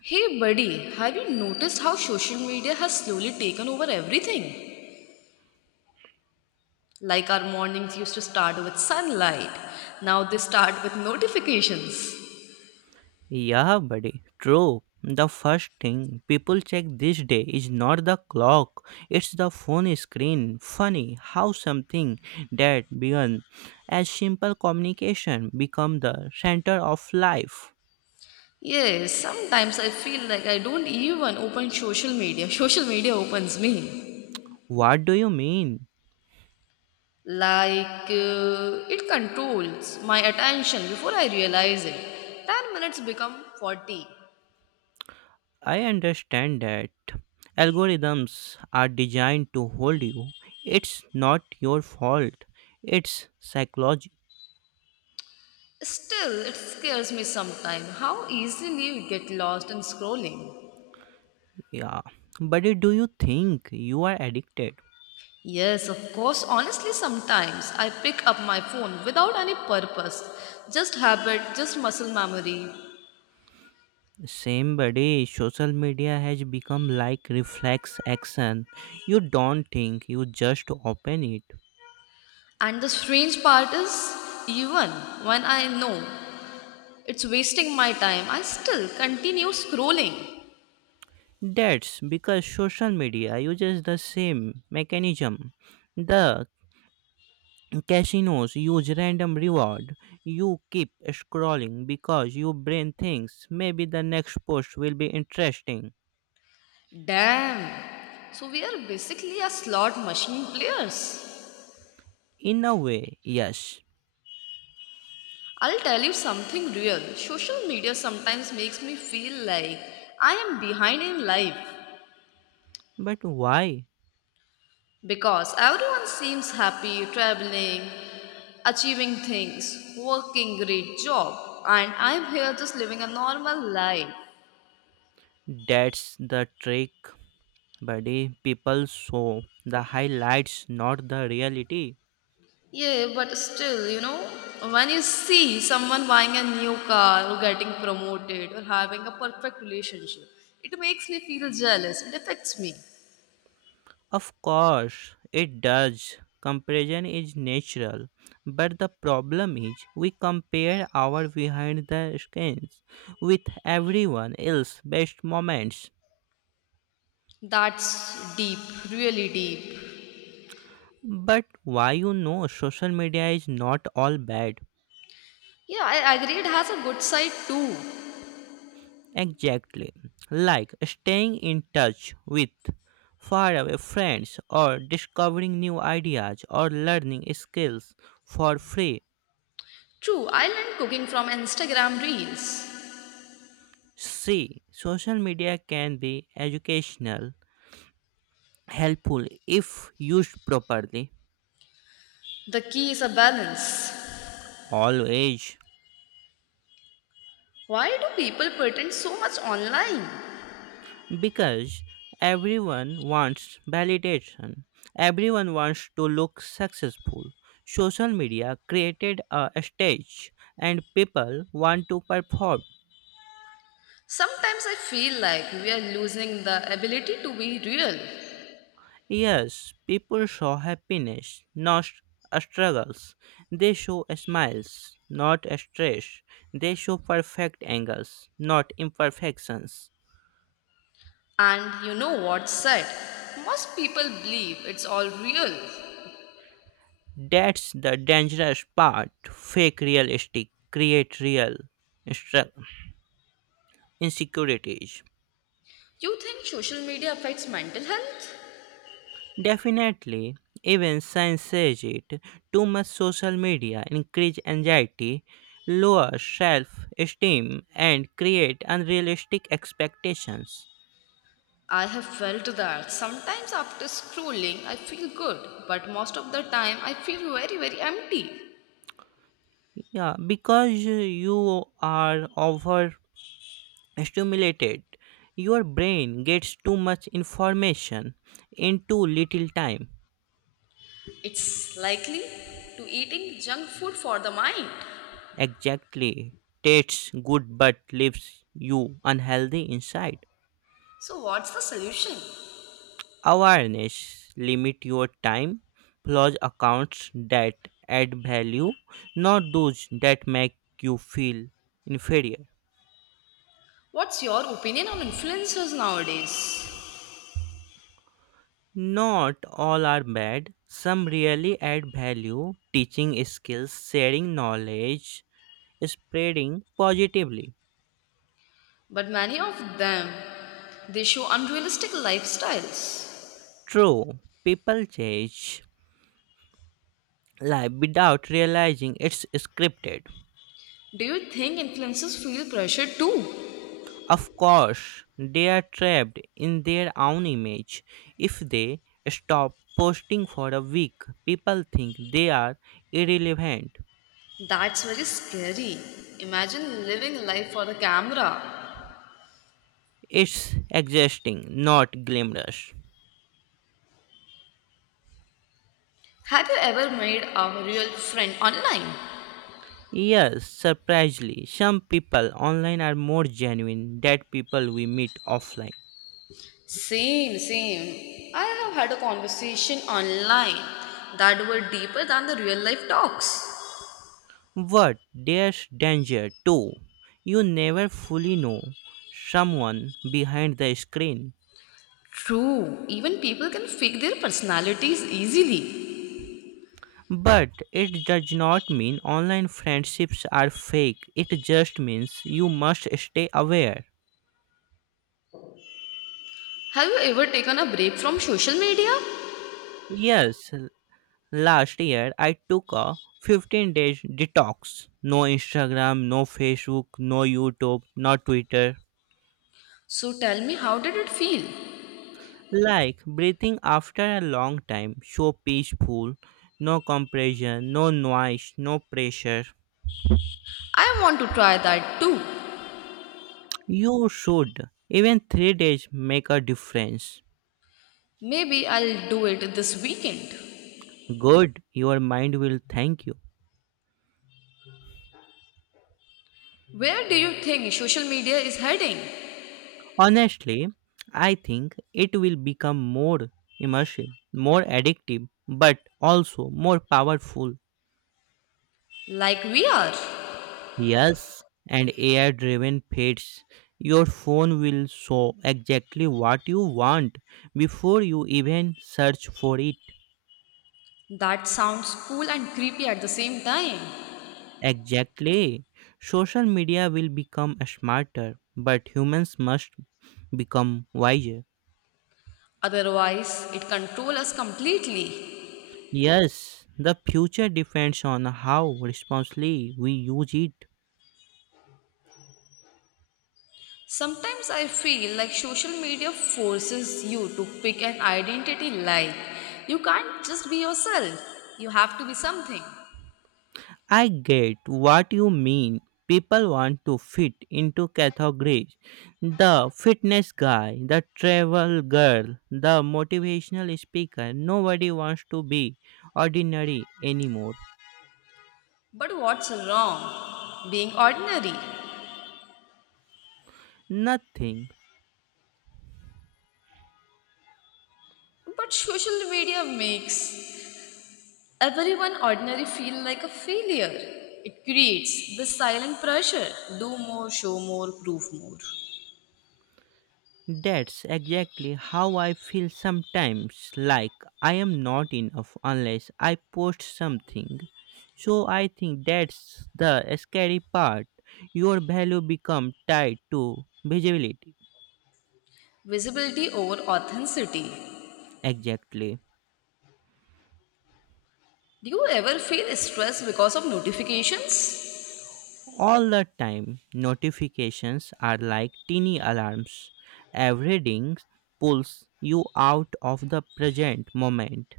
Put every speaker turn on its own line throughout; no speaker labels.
Hey buddy, have you noticed how social media has slowly taken over everything? Like our mornings used to start with sunlight, now they start with notifications.
Yeah, buddy. True. The first thing people check this day is not the clock, it's the phone screen. Funny how something that began as simple communication become the center of life.
Yes, sometimes I feel like I don't even open social media. Social media opens me.
What do you mean?
It controls my attention before I realize it. 10 minutes become 40.
I understand that algorithms are designed to hold you. It's not your fault. It's psychology.
Still, it scares me sometimes how easily you get lost in scrolling.
Yeah. But do you think you are addicted?
Yes, of course. Honestly, sometimes I pick up my phone without any purpose. Just habit, just muscle memory.
Same buddy, social media has become like reflex action. You don't think, you just open it.
And the strange part is, even when I know it's wasting my time, I still continue scrolling.
That's because social media uses the same mechanism. The casinos use random reward. You keep scrolling because your brain thinks maybe the next post will be interesting.
Damn. So we are basically a slot machine players.
In a way, yes.
I'll tell you something real. Social media sometimes makes me feel like I am behind in life
But why?
because everyone seems happy traveling achieving things, working great job, and I'm here just living a normal life.
That's the trick. Buddy. People show the highlights, not the reality.
Yeah, but still, you know, when you see someone buying a new car or getting promoted or having a perfect relationship, it makes me feel jealous. It affects me.
Of course, it does. Comparison is natural. But the problem is, we compare our behind the scenes with everyone else's best moments.
That's deep, really deep.
But why you know social media is not all bad?
Yeah, I agree it has a good side too.
Exactly. Like staying in touch with faraway friends or discovering new ideas or learning skills for free.
True, I learned cooking from Instagram Reels.
See, social media can be educational, helpful if used properly.
The key is a balance.
Always.
Why do people pretend so much online?
Because everyone wants validation, everyone wants to look successful. Social media created a stage and people want to perform.
Sometimes I feel like we are losing the ability to be real.
Yes, people show happiness, not a struggles. They show smiles, not a stress. They show perfect angles, not imperfections.
And you know what's sad? Most people believe it's all real.
That's the dangerous part. Fake realistic, create real stru- insecurities.
You think social media affects mental health?
Definitely, even science says it. Too much social media increase anxiety, lower self-esteem, and create unrealistic expectations.
I have felt that. Sometimes after scrolling, I feel good, but most of the time, I feel very, very empty.
Yeah, because you are overstimulated, your brain gets too much information in too little time.
It's likely to eating junk food for the mind.
Exactly. Tastes good but leaves you unhealthy inside.
So, what's the solution?
Awareness limit your time. Plus accounts that add value, not those that make you feel inferior.
What's your opinion on influencers nowadays?
Not all are bad. Some really add value, teaching skills, sharing knowledge, spreading positively.
But many of them, they show unrealistic lifestyles.
True, people change life without realizing it's scripted.
Do you think influencers feel pressure too?
Of course, they are trapped in their own image. If they stop posting for a week, people think they are irrelevant.
That's very scary. Imagine living life for the camera.
It's exhausting, not glamorous.
Have you ever made a real friend online?
Yes, surprisingly, some people online are more genuine than people we meet offline.
Same, same. I have had a conversation online that were deeper than the real life talks.
But there's danger too. You never fully know someone behind the screen.
True, even people can fake their personalities easily.
But it does not mean online friendships are fake, it just means you must stay aware.
Have you ever taken a break from social media?
Yes, last year I took a 15 days detox. No Instagram, no Facebook, no YouTube, no Twitter.
So tell me, how did it feel?
Like breathing after a long time, so peaceful, no compression, no noise, no pressure.
I want to try that too.
You should. Even 3 days make a difference.
Maybe I'll do it this weekend.
Good, your mind will thank you.
Where do you think social media is heading?
Honestly, I think it will become more immersive, more addictive, but also more powerful.
Like we are.
Yes, and AI driven feeds. Your phone will show exactly what you want before you even search for it.
That sounds cool and creepy at the same time.
Exactly. Social media will become smarter, but humans must become wiser.
Otherwise, it controls us completely.
Yes, the future depends on how responsibly we use it.
Sometimes I feel like social media forces you to pick an identity like you can't just be yourself. You have to be something.
I get what you mean. People want to fit into categories. The fitness guy, the travel girl, the motivational speaker. Nobody wants to be ordinary anymore.
But what's wrong? Being ordinary.
Nothing.
But social media makes everyone ordinary feel like a failure. It creates this silent pressure. Do more, show more, prove more.
That's exactly how I feel sometimes, like I am not enough unless I post something. So I think that's the scary part. Your value become tied to visibility.
Visibility over authenticity.
Exactly.
Do you ever feel stressed because of notifications?
All the time, notifications are like teeny alarms. Every ding pulls you out of the present moment.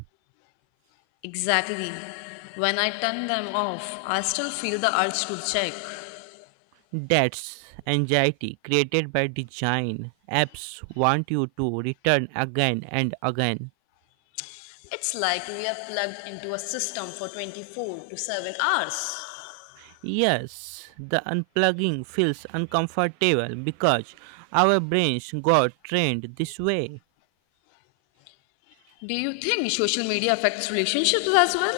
Exactly. When I turn them off, I still feel the urge to check.
That's anxiety created by design. Apps want you to return again and again.
It's like we are plugged into a system for 24 to 7 hours.
Yes, the unplugging feels uncomfortable because our brains got trained this way.
Do you think social media affects relationships as well?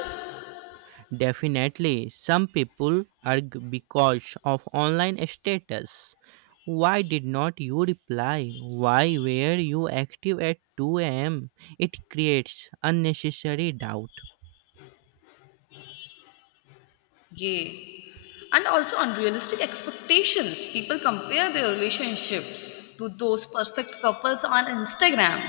Definitely, some people argue because of online status. Why did not you reply? Why were you active at 2 a.m.? It creates unnecessary doubt.
Yay. And also unrealistic expectations. People compare their relationships to those perfect couples on Instagram.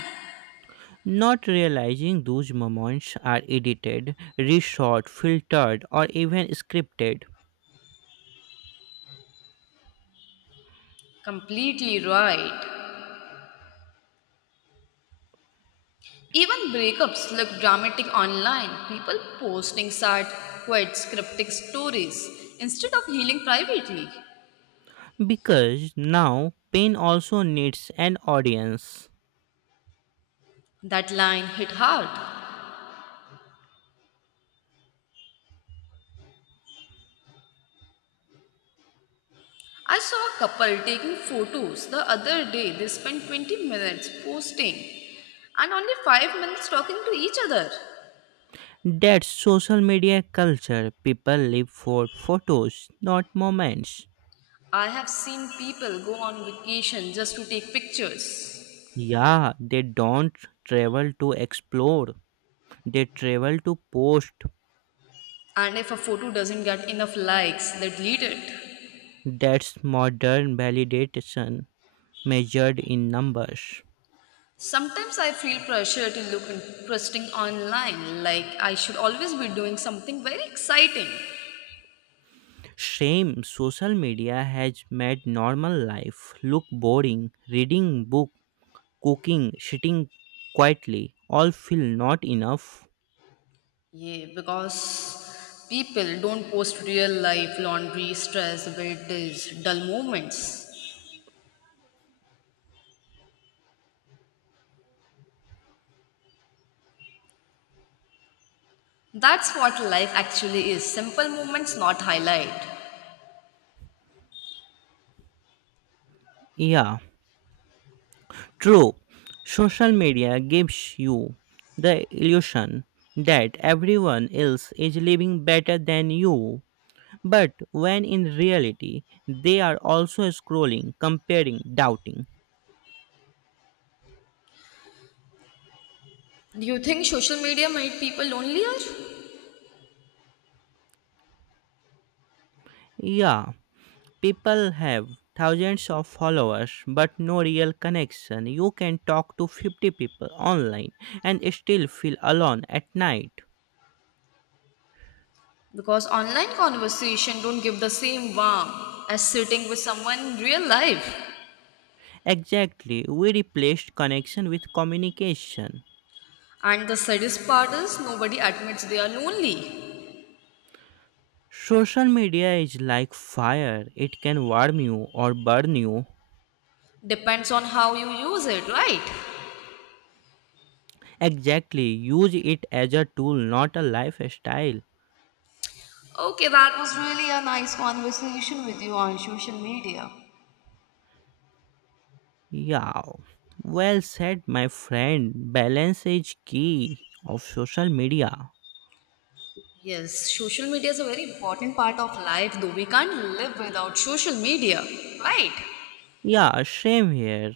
Not realizing those moments are edited, reshot, filtered, or even scripted.
Completely right. Even breakups look dramatic online. People posting sad, quite cryptic stories instead of healing privately.
Because now pain also needs an audience.
That line hit hard. I saw a couple taking photos the other day. They spent 20 minutes posting and only 5 minutes talking to each other.
That's social media culture. People live for photos, not moments.
I have seen people go on vacation just to take pictures.
Yeah, they don't travel to explore, they travel to post.
And if a photo doesn't get enough likes, they delete it.
That's modern validation measured in numbers.
Sometimes I feel pressure to look interesting online, like I should always be doing something very exciting.
Shame, social media has made normal life look boring. Reading book, cooking, sitting quietly all feel not enough.
Yeah, because people don't post real life laundry, stress, weightage, dull moments. That's what life actually is simple moments, not highlight.
Yeah, true. Social media gives you the illusion that everyone else is living better than you. But when in reality, they are also scrolling, comparing, doubting.
Do you think social media made people lonelier?
Yeah, people have thousands of followers but no real connection. You can talk to 50 people online and still feel alone at night.
Because online conversation don't give the same warmth as sitting with someone in real life.
Exactly, we replaced connection with communication.
And the saddest part is nobody admits they are lonely.
Social media is like fire, it can warm you or burn you.
Depends on how you use it, right?
Exactly, use it as a tool, not a lifestyle.
Okay, that was really a nice conversation with you on social media.
Yeah, well said, my friend. Balance is key of social media.
Yes, social media is a very important part of life, though we can't live without social media. Right.
Yeah, same here.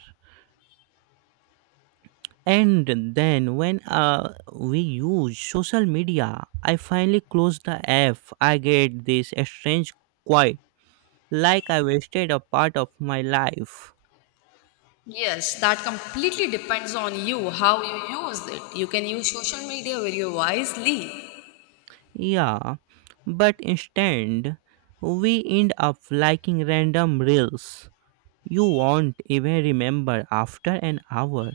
And then when we use social media, I finally close the app. I get this strange quiet, like I wasted a part of my life.
Yes, that completely depends on you, how you use it. You can use social media very wisely.
Yeah, but instead, we end up liking random reels. You won't even remember after an hour.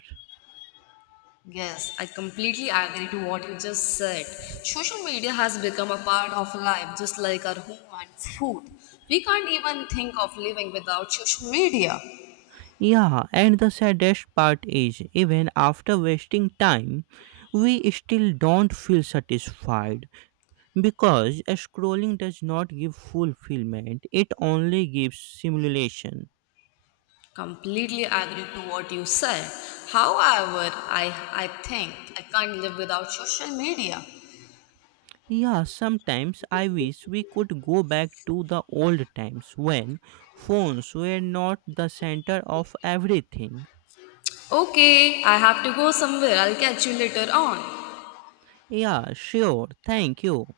Yes, I completely agree to what you just said. Social media has become a part of life, just like our home and food. We can't even think of living without social media.
Yeah, and the saddest part is even after wasting time, we still don't feel satisfied because scrolling does not give fulfillment, it only gives simulation.
Completely agree to what you said. However, I think I can't live without social media.
Yeah, sometimes I wish we could go back to the old times when phones were not the center of everything.
Okay, I have to go somewhere. I'll catch you later on.
Yeah, sure, thank you.